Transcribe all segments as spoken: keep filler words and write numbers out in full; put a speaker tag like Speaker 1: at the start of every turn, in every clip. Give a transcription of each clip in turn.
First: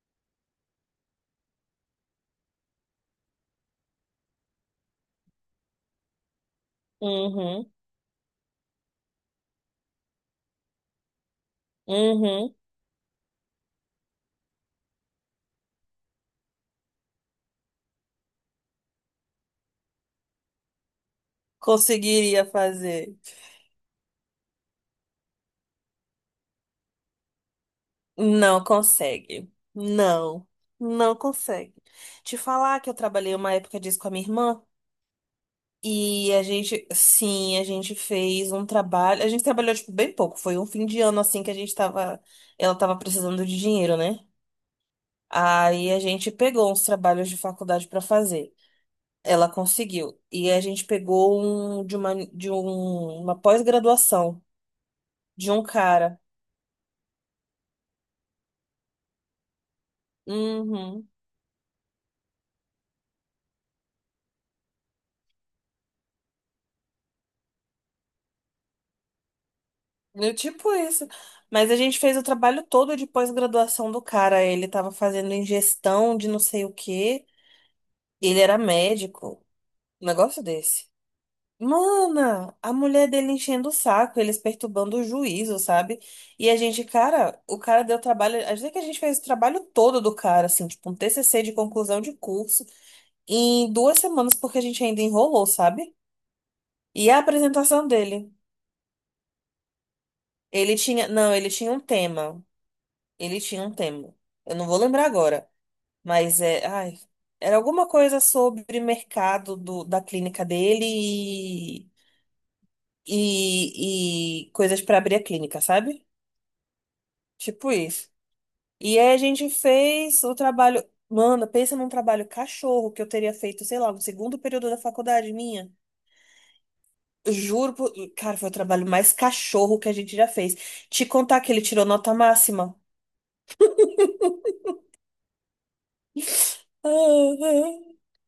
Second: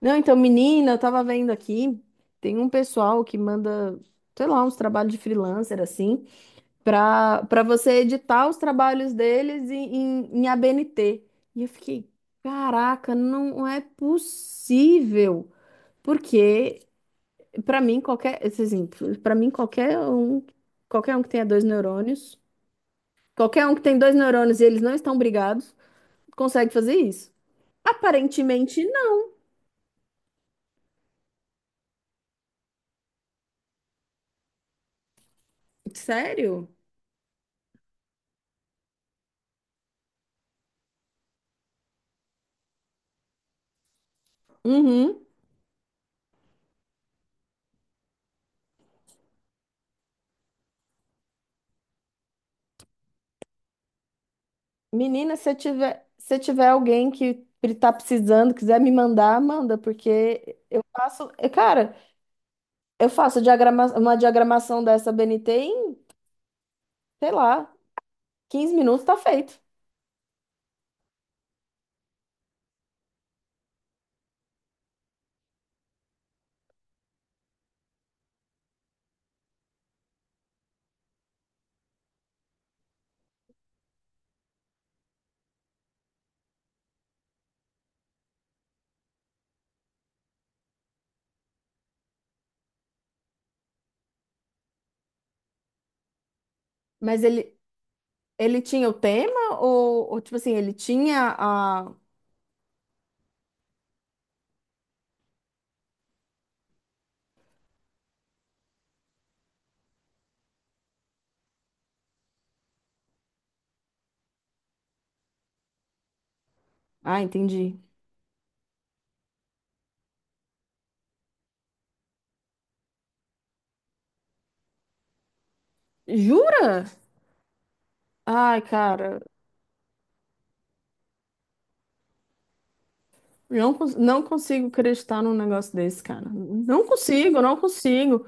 Speaker 1: Não, então, menina, eu tava vendo aqui, tem um pessoal que manda, sei lá, uns trabalhos de freelancer, assim, pra, pra
Speaker 2: Uhum,
Speaker 1: você editar os trabalhos deles em, em, em A B N T. E eu fiquei,
Speaker 2: uhum.
Speaker 1: caraca, não é possível. Porque, pra mim, qualquer, assim, pra mim, qualquer um, qualquer um que tenha dois neurônios,
Speaker 2: Conseguiria fazer.
Speaker 1: qualquer um que tem dois neurônios e eles não estão brigados, consegue fazer isso.
Speaker 2: Não
Speaker 1: Aparentemente, não.
Speaker 2: consegue. Não, não consegue. Te falar que eu trabalhei uma época disso com a minha irmã e a
Speaker 1: Sério?
Speaker 2: gente, sim, a gente fez um trabalho. A gente trabalhou, tipo, bem pouco. Foi um fim de ano, assim, que a gente tava. Ela tava precisando de dinheiro, né?
Speaker 1: Uhum.
Speaker 2: Aí a gente pegou uns trabalhos de faculdade pra fazer. Ela conseguiu. E a gente pegou um de uma, de um, uma pós-graduação
Speaker 1: Menina, se
Speaker 2: de
Speaker 1: eu
Speaker 2: um
Speaker 1: tiver,
Speaker 2: cara.
Speaker 1: se eu tiver alguém que tá precisando, quiser me mandar, manda, porque eu
Speaker 2: Uhum.
Speaker 1: faço, eu- cara, eu faço diagrama, uma diagramação dessa B N T em, sei lá, quinze minutos tá feito.
Speaker 2: Eu, tipo isso. Mas a gente fez o trabalho todo de pós-graduação do cara. Ele tava fazendo ingestão de não sei o quê. Ele era médico. Um negócio desse. Mana, a mulher dele enchendo o saco, eles perturbando o juízo, sabe? E a gente, cara, o cara deu trabalho. Às vezes que a gente fez o trabalho todo do cara, assim, tipo um T C C de conclusão de curso, em duas semanas, porque a gente ainda enrolou, sabe? E a
Speaker 1: Mas ele,
Speaker 2: apresentação dele.
Speaker 1: ele tinha o tema ou, ou, tipo assim, ele
Speaker 2: Ele tinha. Não,
Speaker 1: tinha
Speaker 2: ele tinha um
Speaker 1: a...
Speaker 2: tema. Ele tinha um tema. Eu não vou lembrar agora, mas é, ai, era alguma coisa sobre mercado do, da clínica dele e, e, e coisas para abrir a clínica, sabe?
Speaker 1: Ah,
Speaker 2: Tipo
Speaker 1: entendi.
Speaker 2: isso. E aí a gente fez o trabalho. Mano, pensa num trabalho cachorro que eu teria feito, sei lá, no segundo período da faculdade minha.
Speaker 1: Jura?
Speaker 2: Juro, por... cara, foi o
Speaker 1: Ai,
Speaker 2: trabalho mais
Speaker 1: cara,
Speaker 2: cachorro que a gente já fez. Te contar que ele tirou nota máxima.
Speaker 1: não, cons- não consigo acreditar num negócio desse, cara. Não consigo, não consigo.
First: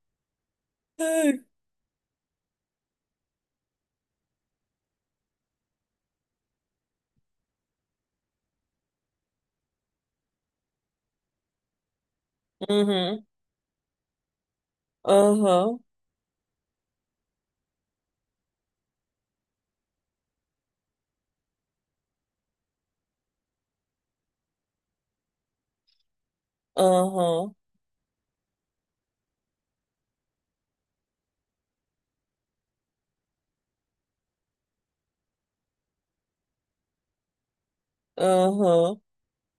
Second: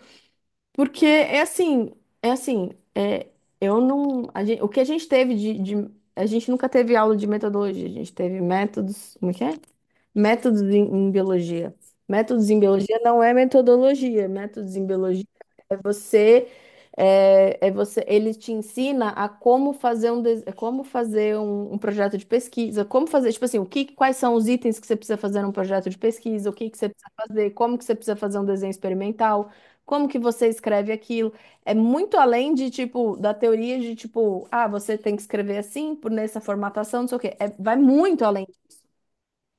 Speaker 1: Porque é assim, é assim, é, eu não, a gente, o que a gente teve de, de- a gente nunca teve aula de metodologia, a gente teve métodos, como é que é? Métodos em, em biologia. Métodos em biologia não
Speaker 2: Uhum.
Speaker 1: é metodologia, métodos em biologia é
Speaker 2: Aham,
Speaker 1: você, é, é você, ele te ensina a como fazer um, des- como fazer um, um projeto de pesquisa, como fazer, tipo assim, o que, quais são os itens que você precisa fazer num projeto de pesquisa, o que que você precisa fazer,
Speaker 2: aham,
Speaker 1: como que você precisa fazer um desenho experimental, como que você escreve aquilo. É muito além de, tipo, da teoria de, tipo, ah, você tem que escrever assim, por nessa formatação, não sei o quê. É, vai muito além.
Speaker 2: aham.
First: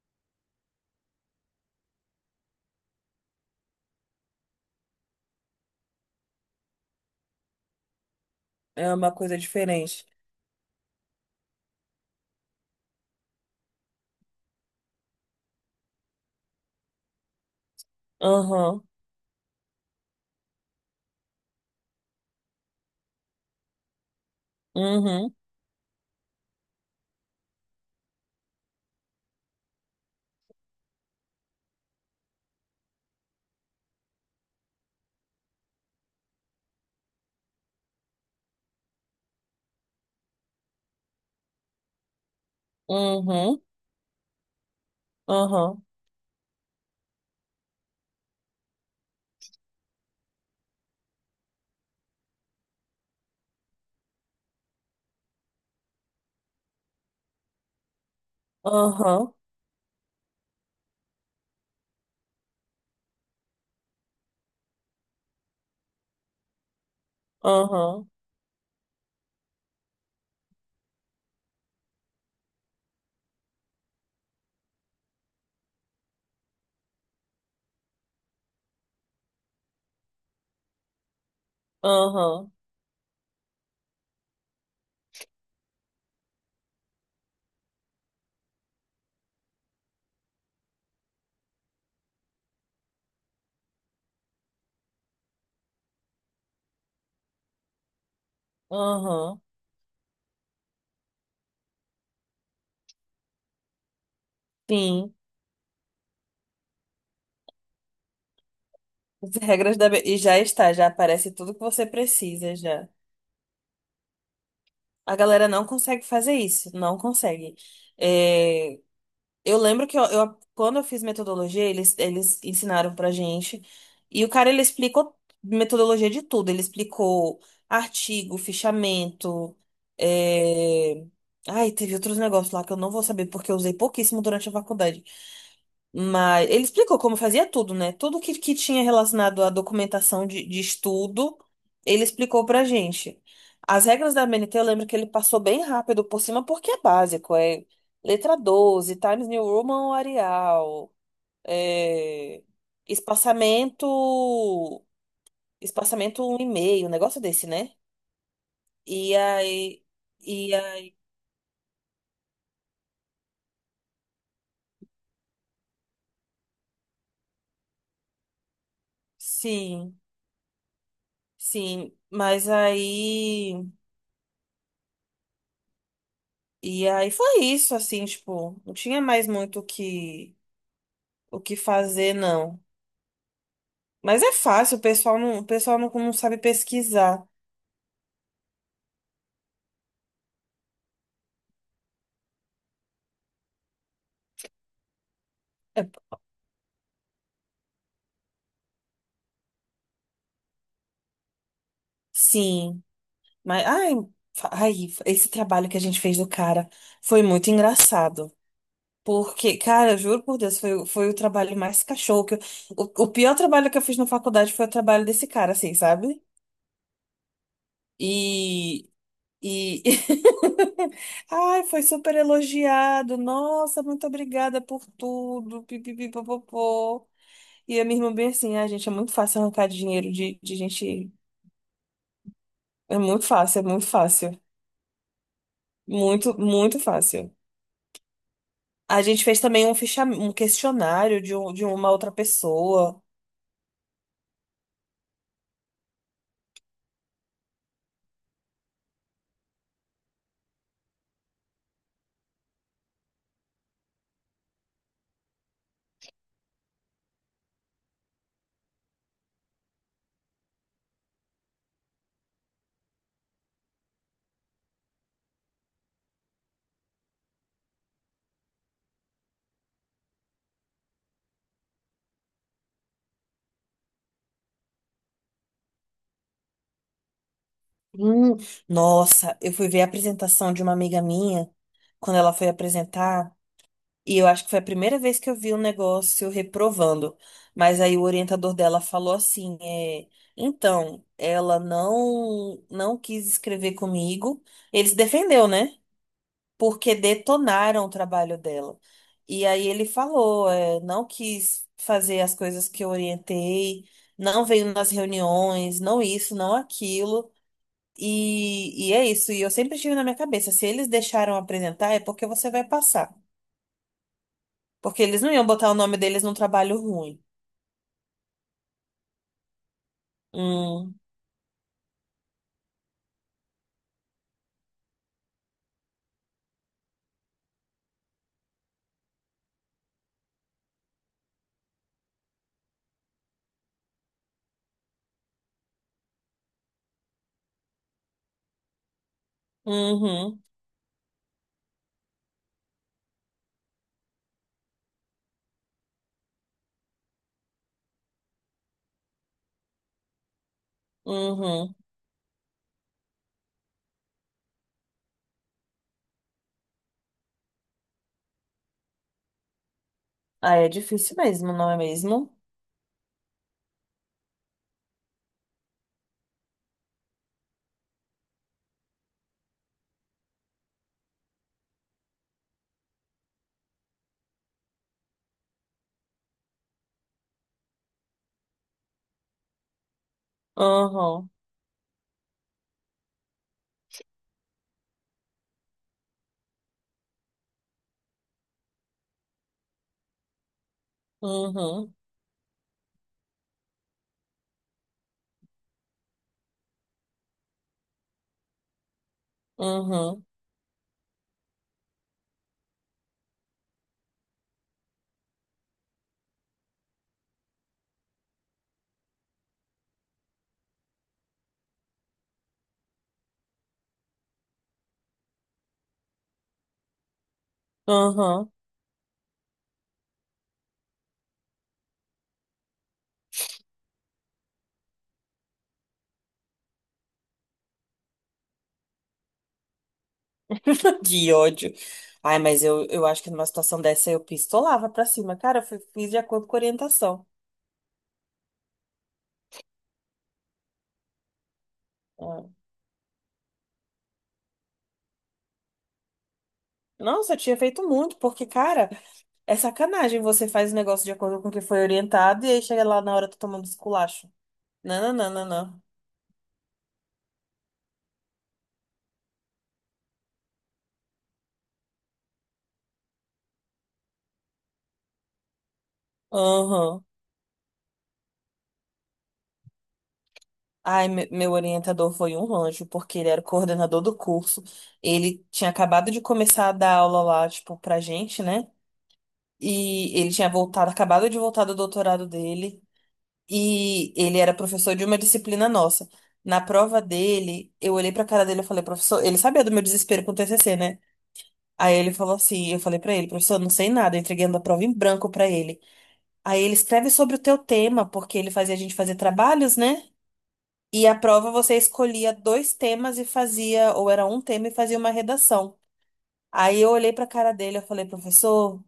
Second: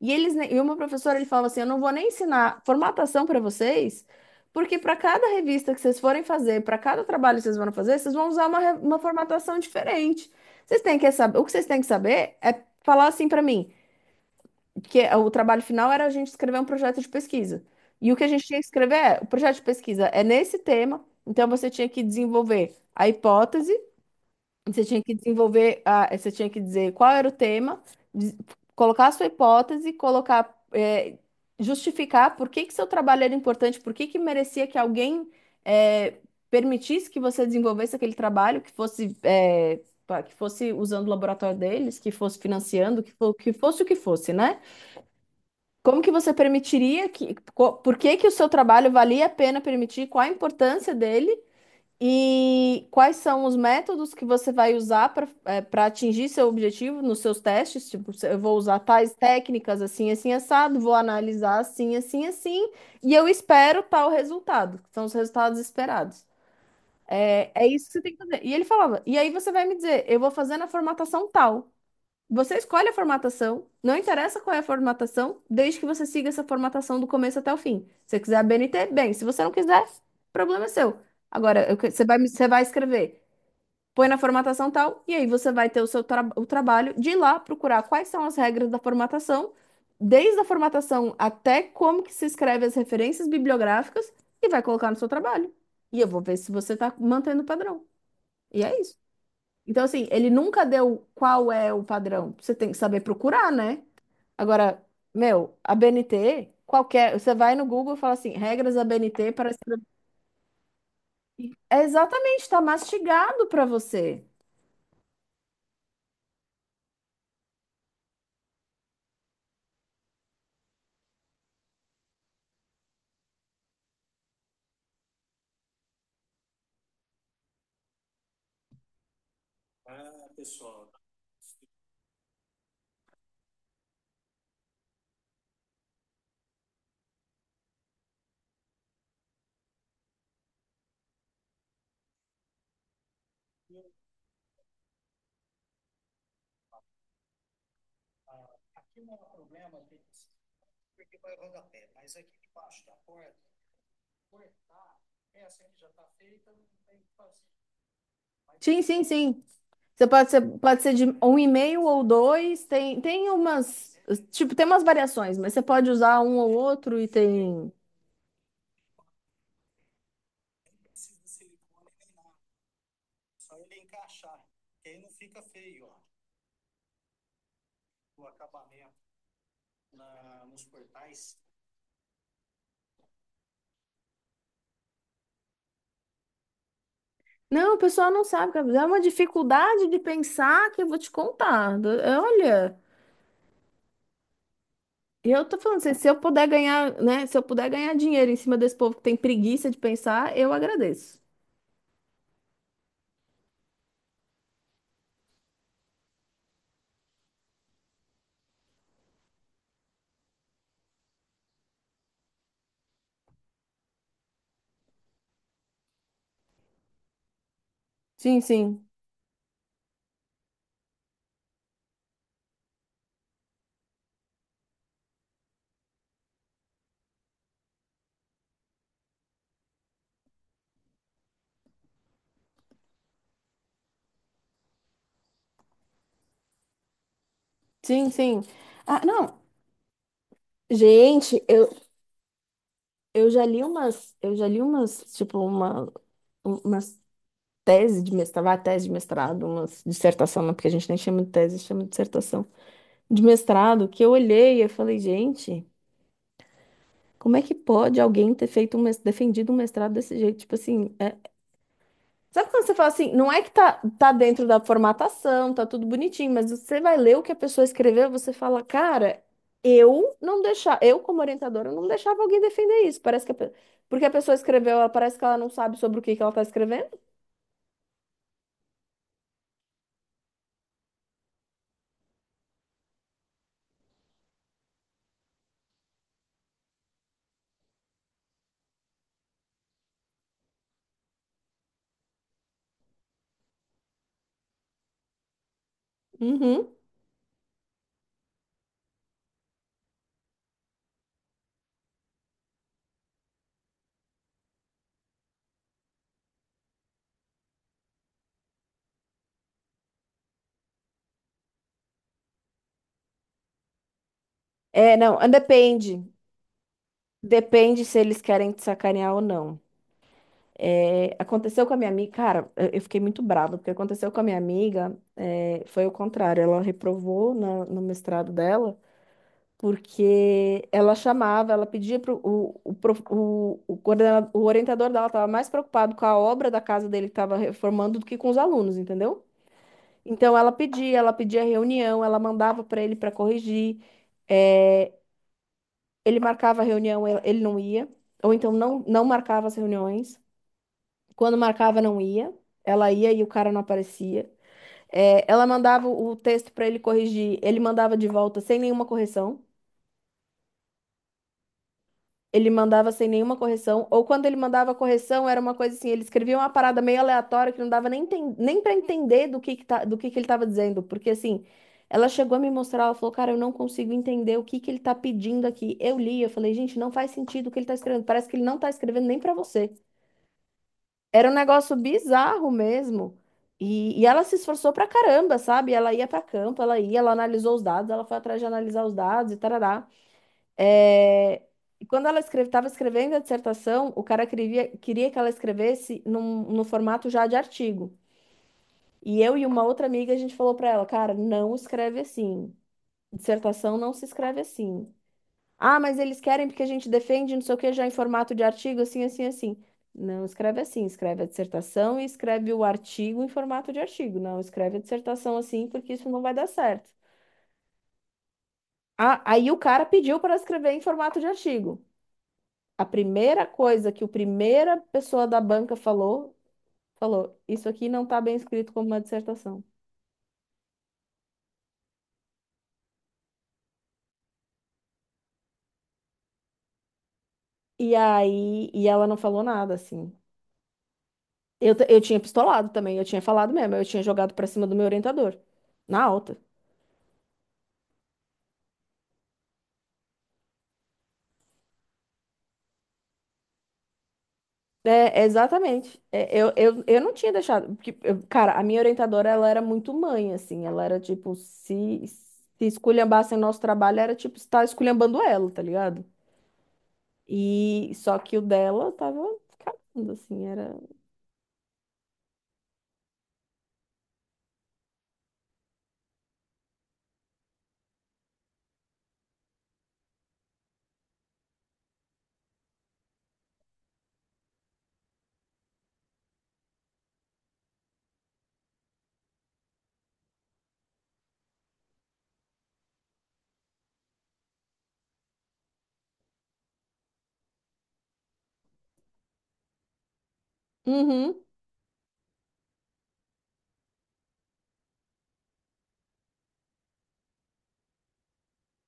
Speaker 1: E eles ne- e uma professora ele falava assim, eu não vou nem ensinar formatação para vocês, porque para cada revista que vocês forem fazer, para cada trabalho que vocês vão fazer, vocês vão usar uma, re-
Speaker 2: É
Speaker 1: uma
Speaker 2: uma coisa
Speaker 1: formatação
Speaker 2: diferente.
Speaker 1: diferente. Vocês têm que saber, o que vocês têm que saber é falar assim para mim, que é, o trabalho final era a gente escrever um projeto de pesquisa. E o que a gente tinha que
Speaker 2: Aham,
Speaker 1: escrever é, o projeto de pesquisa é nesse tema, então você tinha que desenvolver a hipótese, você tinha que
Speaker 2: uhum,
Speaker 1: desenvolver, a, você tinha que dizer qual era o tema, des- colocar a sua hipótese, colocar, é, justificar por que que seu trabalho era importante, por que que merecia que alguém, é, permitisse que você desenvolvesse aquele trabalho, que fosse, é, pá, que fosse usando o laboratório deles, que fosse financiando, que, fo- que
Speaker 2: uhum,
Speaker 1: fosse o que fosse, né?
Speaker 2: aham,
Speaker 1: Como que você permitiria que, co- por que que o seu trabalho valia a pena permitir, qual a importância dele? E quais são os métodos que você vai usar para para atingir seu objetivo nos seus testes? Tipo, se eu vou usar tais
Speaker 2: aham,
Speaker 1: técnicas assim, assim, assado, vou analisar assim, assim, assim, e eu espero tal resultado, que são os resultados esperados. É, é isso que você
Speaker 2: aham,
Speaker 1: tem que fazer. E ele falava, e aí você vai me dizer, eu vou fazer na formatação tal. Você escolhe a formatação, não interessa qual é a formatação, desde que você siga essa formatação do começo até o fim. Se você quiser a B N T, bem, se você não quiser, problema é seu. Agora, eu que- você vai, me- você
Speaker 2: aham,
Speaker 1: vai escrever, põe na formatação tal, e aí você vai ter o seu tra- o trabalho de ir lá procurar quais são as regras da formatação, desde a formatação até como que se escreve as referências bibliográficas, e vai colocar no seu trabalho. E eu vou ver se você está mantendo o padrão. E é isso.
Speaker 2: aham.
Speaker 1: Então, assim, ele nunca deu qual é o padrão. Você tem que saber procurar, né? Agora,
Speaker 2: Sim.
Speaker 1: meu, a B N T, qualquer. Você vai no Google e fala assim: regras da B N T
Speaker 2: As
Speaker 1: para.
Speaker 2: regras da... be- E já está, já aparece tudo que
Speaker 1: É
Speaker 2: você
Speaker 1: exatamente,
Speaker 2: precisa,
Speaker 1: está
Speaker 2: já.
Speaker 1: mastigado para você.
Speaker 2: A galera não consegue fazer isso, não consegue. Eh, Eu lembro que eu, eu- quando eu fiz metodologia, eles, eles ensinaram pra gente. E o cara, ele explicou metodologia de tudo. Ele explicou artigo, fichamento. é, Ai, teve outros negócios lá que eu não vou saber, porque eu usei pouquíssimo durante a faculdade. Mas ele explicou como fazia tudo, né? Tudo que, que tinha relacionado à documentação de, de estudo, ele explicou pra gente. As regras da M N T, eu lembro que ele passou bem rápido por cima, porque é básico. É letra doze, Times New Roman Arial, é, espaçamento, espaçamento um e meio, um negócio desse, né?
Speaker 1: Sim, sim,
Speaker 2: E
Speaker 1: sim.
Speaker 2: aí,
Speaker 1: Você pode ser,
Speaker 2: e
Speaker 1: pode ser
Speaker 2: aí,
Speaker 1: de um e meio ou dois. Tem, tem umas, tipo, tem umas variações, mas você pode usar um ou outro e tem.
Speaker 2: sim, sim. Mas aí. E aí foi isso, assim, tipo, não tinha mais muito o que, o que fazer, não. Mas é fácil, o pessoal não, o pessoal não, não sabe pesquisar.
Speaker 1: Não, o pessoal não sabe, Gabriel. É uma dificuldade de pensar que eu vou te contar. Do- Olha, eu tô falando
Speaker 2: É,
Speaker 1: assim, se eu puder ganhar, né? Se eu puder ganhar dinheiro em cima desse povo que tem preguiça de pensar, eu agradeço.
Speaker 2: sim, mas, ai, fa- ai, esse trabalho que a gente fez do cara foi muito engraçado. Porque, cara, eu juro por Deus, foi, o- foi o trabalho mais cachorro que eu, o, o pior trabalho que eu fiz na faculdade foi o trabalho desse cara, assim, sabe?
Speaker 1: Sim, sim.
Speaker 2: E E ai, foi super elogiado. Nossa, muito obrigada por tudo. Pipipipopopô. E a minha irmã bem assim, ah, gente, é muito fácil arrancar dinheiro de, de gente. É muito fácil, é muito fácil. Muito, muito fácil.
Speaker 1: Sim, sim.
Speaker 2: A
Speaker 1: Ah,
Speaker 2: gente
Speaker 1: não.
Speaker 2: fez também um ficha... um questionário de,
Speaker 1: Gente,
Speaker 2: um- de
Speaker 1: eu,
Speaker 2: uma outra pessoa.
Speaker 1: eu já li umas, eu já li umas, tipo, uma, umas tese de mestrado, vai, tese de mestrado, uma dissertação, não, porque a gente nem chama de tese, chama de dissertação, de mestrado, que eu olhei e eu falei, gente, como é que pode alguém ter feito um, mes- defendido um mestrado desse jeito? Tipo assim, é... Sabe quando você fala assim, não é que tá, tá dentro da formatação, tá tudo bonitinho, mas você vai ler o que a pessoa escreveu, você fala, cara, eu não deixava, eu como orientadora eu não deixava alguém defender isso, parece que a pe- porque a pessoa escreveu, ela parece que ela não sabe sobre o que que ela tá escrevendo.
Speaker 2: Hum, nossa, eu fui ver a apresentação de uma amiga minha quando ela foi apresentar. E eu acho que foi a primeira vez que eu vi um negócio reprovando. Mas aí o orientador dela falou assim, é, então, ela não não quis escrever comigo. Ele se defendeu, né?
Speaker 1: Uhum.
Speaker 2: Porque detonaram o trabalho dela. E aí ele falou, é, não quis fazer as coisas que eu orientei, não veio nas reuniões, não isso, não aquilo. E, e é isso. E eu sempre tive na minha cabeça, se eles deixaram apresentar, é porque você vai passar.
Speaker 1: É,
Speaker 2: Porque
Speaker 1: não,
Speaker 2: eles não iam botar o nome
Speaker 1: depende.
Speaker 2: deles num trabalho ruim.
Speaker 1: Depende se eles querem te sacanear ou não.
Speaker 2: Hum,
Speaker 1: É, aconteceu com a minha amiga, cara, eu eu fiquei muito brava, porque aconteceu com a minha amiga, é, foi o contrário. Ela reprovou na- no mestrado dela, porque ela chamava, ela pedia pro, o, o, prof- o, o, coordena- o orientador dela estava mais preocupado com a obra da casa dele que estava reformando do que com os alunos, entendeu? Então
Speaker 2: uhum,
Speaker 1: ela pedia, ela pedia reunião, ela mandava para ele para corrigir, é, ele marcava a reunião, ele ele não ia ou então não, não marcava as reuniões. Quando
Speaker 2: uhum.
Speaker 1: marcava, não ia. Ela ia e o cara não aparecia. É, ela mandava o texto para ele corrigir. Ele mandava de volta sem nenhuma correção.
Speaker 2: Ah, é difícil mesmo, não é mesmo?
Speaker 1: Ele mandava sem nenhuma correção. Ou quando ele mandava correção, era uma coisa assim: ele escrevia uma parada meio aleatória que não dava nem, enten- nem para entender do que, que, tá, do que, que ele estava dizendo. Porque assim, ela chegou a me mostrar, ela falou: cara, eu não consigo entender o que, que ele tá pedindo aqui. Eu li, eu falei: gente, não faz sentido o que ele tá escrevendo. Parece que ele não tá escrevendo nem para você. Era
Speaker 2: Uhum,
Speaker 1: um negócio bizarro mesmo. E, e ela se esforçou pra caramba, sabe? Ela ia pra campo, ela ia, ela analisou os dados, ela foi atrás de analisar os dados e tarará. É, e
Speaker 2: uhum,
Speaker 1: quando ela estava escrevendo a dissertação, o cara queria, queria que ela escrevesse num, no formato já de artigo. E eu e uma outra amiga, a
Speaker 2: uhum,
Speaker 1: gente falou pra ela, cara, não escreve assim. Dissertação não se escreve assim. Ah, mas eles querem porque a gente defende, não sei o que, já em formato de artigo, assim, assim, assim. Não escreve assim, escreve a dissertação e escreve o artigo em formato de artigo. Não escreve a dissertação assim, porque isso não vai dar certo.
Speaker 2: uhum.
Speaker 1: Ah, aí o cara pediu para escrever em formato de artigo. A primeira coisa que o primeira pessoa da banca falou, falou, isso aqui não está bem escrito como uma dissertação.
Speaker 2: Que ódio. Ai, mas eu, eu acho que numa situação dessa eu pistolava pra cima. Cara, eu fi- fiz de acordo com a orientação.
Speaker 1: E aí, e ela não falou nada, assim. Eu, t- eu tinha
Speaker 2: Ah.
Speaker 1: pistolado também, eu tinha falado mesmo, eu tinha jogado para cima do meu orientador, na alta.
Speaker 2: Nossa, eu tinha feito muito, porque, cara, é sacanagem. Você faz o negócio de acordo com o que foi orientado e aí chega lá na hora tá tomando esculacho. Não,
Speaker 1: É,
Speaker 2: não, não, não, não.
Speaker 1: exatamente. É, eu, eu, eu não tinha deixado. Porque, eu- cara, a minha orientadora, ela era muito mãe, assim. Ela era tipo, se, se esculhambassem nosso trabalho, era tipo, estar esculhambando ela, tá ligado?
Speaker 2: Aham.
Speaker 1: E só que o dela tava cagando, assim, era.
Speaker 2: Ai, me- meu orientador foi um anjo, porque ele era o coordenador do curso. Ele tinha acabado de começar a dar aula lá, tipo, pra gente, né? E ele tinha voltado, acabado de voltar do doutorado dele. E ele era professor de uma disciplina nossa. Na prova dele, eu olhei pra cara dele e falei, professor, ele sabia do meu desespero com o T C C, né? Aí ele falou assim, eu falei pra ele, professor, não sei nada, eu entreguei a prova em branco pra ele. Aí ele escreve sobre o teu tema, porque ele fazia a gente fazer trabalhos, né? E a
Speaker 1: Uhum.
Speaker 2: prova você escolhia dois temas e fazia, ou era um tema e fazia uma redação. Aí eu olhei para a cara dele, eu falei, professor,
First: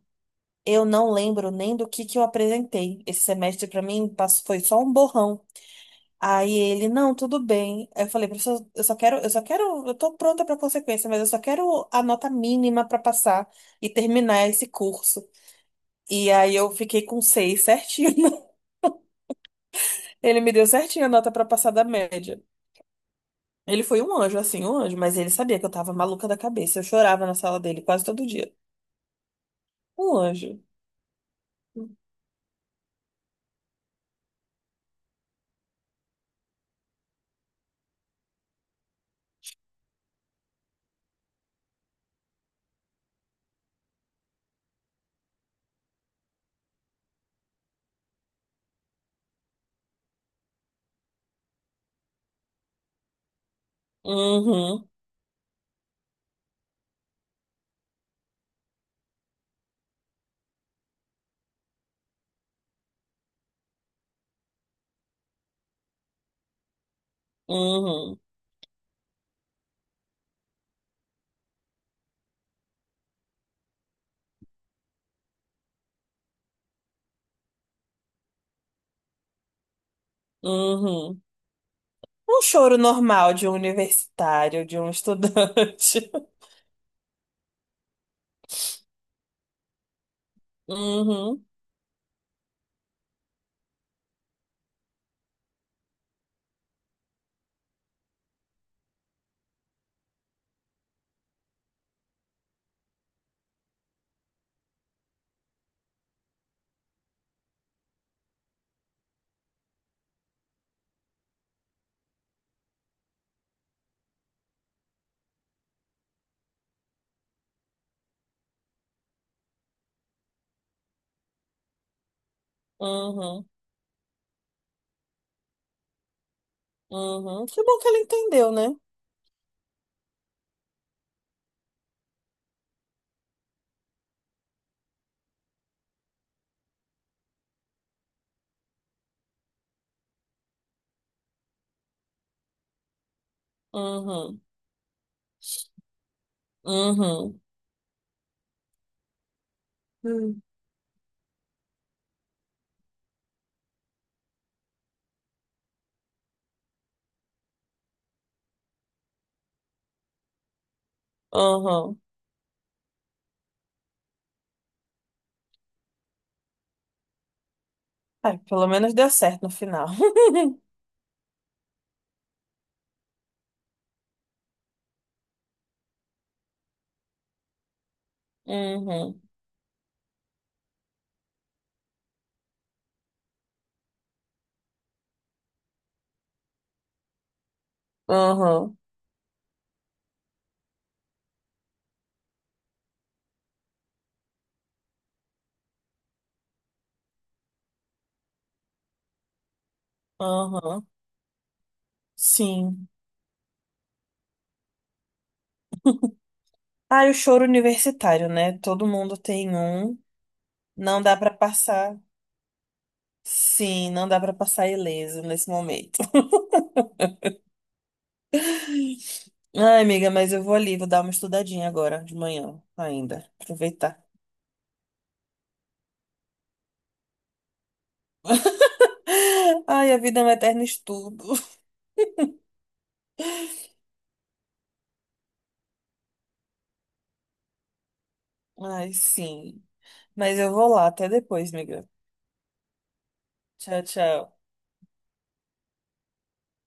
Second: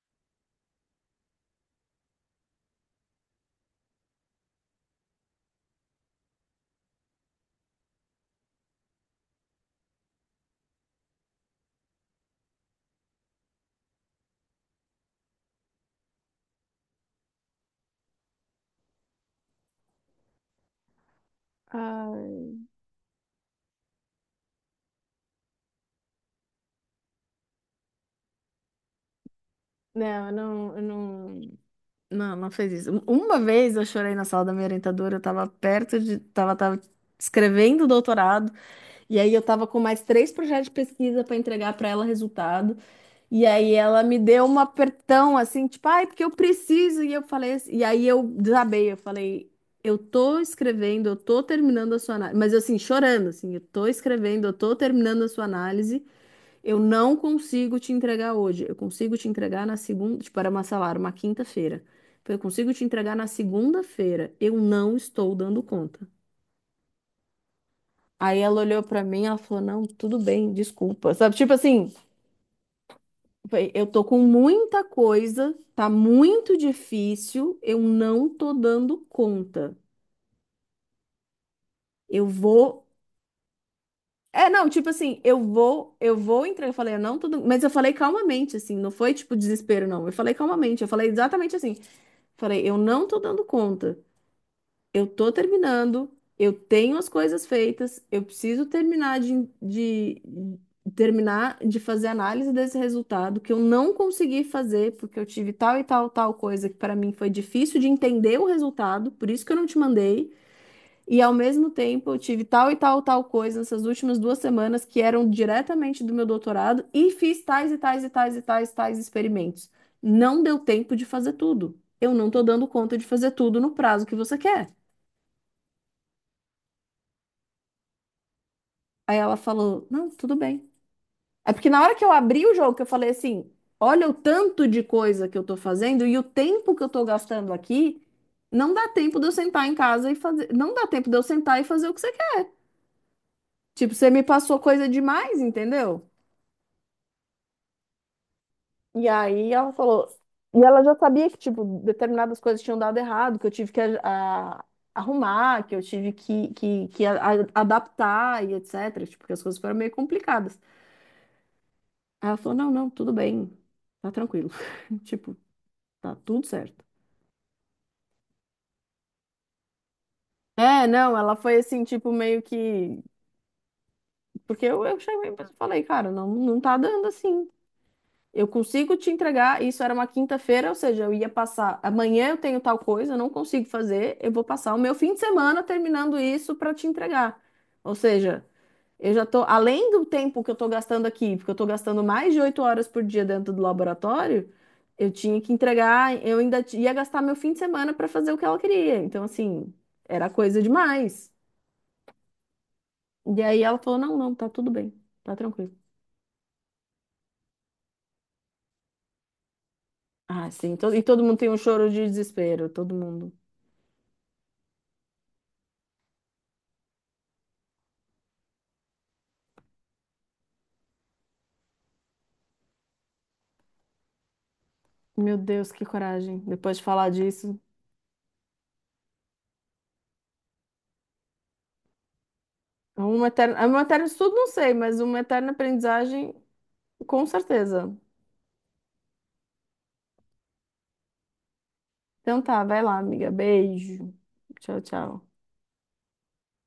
Speaker 2: eu não lembro nem do que que eu apresentei. Esse semestre para mim pass- foi só um borrão. Aí ele, não, tudo bem. Eu falei, professor, eu só quero, eu só quero, eu tô pronta para consequência, mas eu só quero a nota mínima para passar e terminar esse curso. E aí eu fiquei com seis certinho. Ele me deu certinho a nota para passar da média.
Speaker 1: Ai,
Speaker 2: Ele foi um anjo, assim, um anjo, mas ele sabia que eu tava maluca da cabeça. Eu chorava na sala dele quase todo dia. Um
Speaker 1: não, eu
Speaker 2: anjo.
Speaker 1: não, eu não, não, não fez isso. Uma vez eu chorei na sala da minha orientadora, eu tava perto de, tava, tava escrevendo o doutorado, e aí eu tava com mais três projetos de pesquisa para entregar para ela resultado. E aí ela me deu um apertão assim, tipo, ai, porque eu preciso. E eu falei, assim- e aí eu desabei, eu falei, eu tô escrevendo, eu tô terminando a sua análise, mas assim, chorando, assim, eu tô escrevendo, eu tô
Speaker 2: Uhum,
Speaker 1: terminando a sua análise, eu não consigo te entregar hoje. Eu consigo te entregar na segunda, tipo, era uma, sei lá, era uma quinta-feira. Eu consigo te entregar na segunda-feira. Eu não estou dando conta.
Speaker 2: uhum,
Speaker 1: Aí ela olhou pra mim, ela falou: "Não, tudo bem, desculpa". Sabe, tipo assim, bem, eu tô com muita coisa, tá muito difícil, eu não tô dando conta.
Speaker 2: uhum.
Speaker 1: Eu
Speaker 2: Um choro
Speaker 1: vou.
Speaker 2: normal de um
Speaker 1: É,
Speaker 2: universitário,
Speaker 1: não,
Speaker 2: de
Speaker 1: tipo
Speaker 2: um
Speaker 1: assim, eu vou,
Speaker 2: estudante.
Speaker 1: eu vou entrar. Eu falei, eu não tô dando... Mas eu falei calmamente, assim, não foi tipo desespero, não. Eu falei calmamente, eu falei
Speaker 2: Uhum,
Speaker 1: exatamente assim. Falei, eu não tô dando conta. Eu tô terminando, eu tenho as coisas feitas, eu preciso terminar de, de- terminar de fazer análise desse resultado que eu não consegui fazer porque eu tive tal e tal tal coisa que para mim foi difícil de entender o resultado, por isso que eu não te mandei. E ao mesmo tempo eu tive tal e tal tal coisa nessas últimas duas semanas que eram diretamente do meu doutorado e fiz tais e tais e tais e tais tais experimentos. Não deu tempo de fazer tudo. Eu não tô dando conta de fazer
Speaker 2: uhum,
Speaker 1: tudo no prazo que você quer.
Speaker 2: uhum. Que bom que ele entendeu, né?
Speaker 1: Aí ela falou: não, tudo bem. É porque na hora que eu abri o jogo, que eu falei assim: olha o tanto de coisa que eu tô fazendo e o tempo que eu tô gastando aqui, não dá tempo de eu sentar em casa e fazer. Não dá tempo de eu sentar e fazer o que você quer. Tipo, você me
Speaker 2: Uhum,
Speaker 1: passou coisa demais, entendeu?
Speaker 2: uhum,
Speaker 1: E aí ela falou.
Speaker 2: Hum.
Speaker 1: E ela já sabia que, tipo, determinadas coisas tinham dado errado, que eu tive que a- arrumar, que eu tive que, que, que a- a- adaptar e et cetera. Tipo, porque as coisas foram meio complicadas.
Speaker 2: uhum.
Speaker 1: Aí ela falou: não, não, tudo bem, tá tranquilo. Tipo, tá tudo certo.
Speaker 2: Ai, pelo menos deu certo no final.
Speaker 1: É, não, ela foi assim, tipo, meio que. Porque eu, eu cheguei e falei, cara, não, não tá dando assim. Eu consigo te
Speaker 2: Uhum,
Speaker 1: entregar. Isso era uma quinta-feira, ou seja, eu ia passar. Amanhã eu tenho tal coisa, eu não consigo fazer. Eu vou passar o meu fim de semana terminando isso pra te entregar. Ou seja.
Speaker 2: uhum,
Speaker 1: Eu já tô, além do tempo que eu tô gastando aqui, porque eu tô gastando mais de oito horas por dia dentro do laboratório, eu tinha que entregar, eu ainda ti- ia gastar meu fim de semana para fazer o que ela queria. Então, assim, era coisa
Speaker 2: uhum.
Speaker 1: demais.
Speaker 2: Sim.
Speaker 1: E aí ela falou: não, não, tá tudo bem, tá tranquilo.
Speaker 2: Ah, e o choro universitário, né? Todo mundo tem um.
Speaker 1: Ah, sim, to-
Speaker 2: Não
Speaker 1: e
Speaker 2: dá
Speaker 1: todo
Speaker 2: pra
Speaker 1: mundo tem um choro
Speaker 2: passar.
Speaker 1: de desespero, todo mundo.
Speaker 2: Sim, não dá pra passar ileso nesse momento. Ai, amiga, mas eu vou ali, vou dar uma estudadinha agora, de manhã, ainda. Aproveitar.
Speaker 1: Meu Deus, que coragem. Depois de falar disso,
Speaker 2: Ai, a vida é um eterno estudo.
Speaker 1: é uma eterna, é uma eterna estudo, não sei, mas uma eterna aprendizagem, com certeza.
Speaker 2: Ai, sim. Mas eu vou lá, até depois, amiga.
Speaker 1: Então tá, vai lá, amiga.
Speaker 2: Tchau,
Speaker 1: Beijo.
Speaker 2: tchau.
Speaker 1: Tchau, tchau.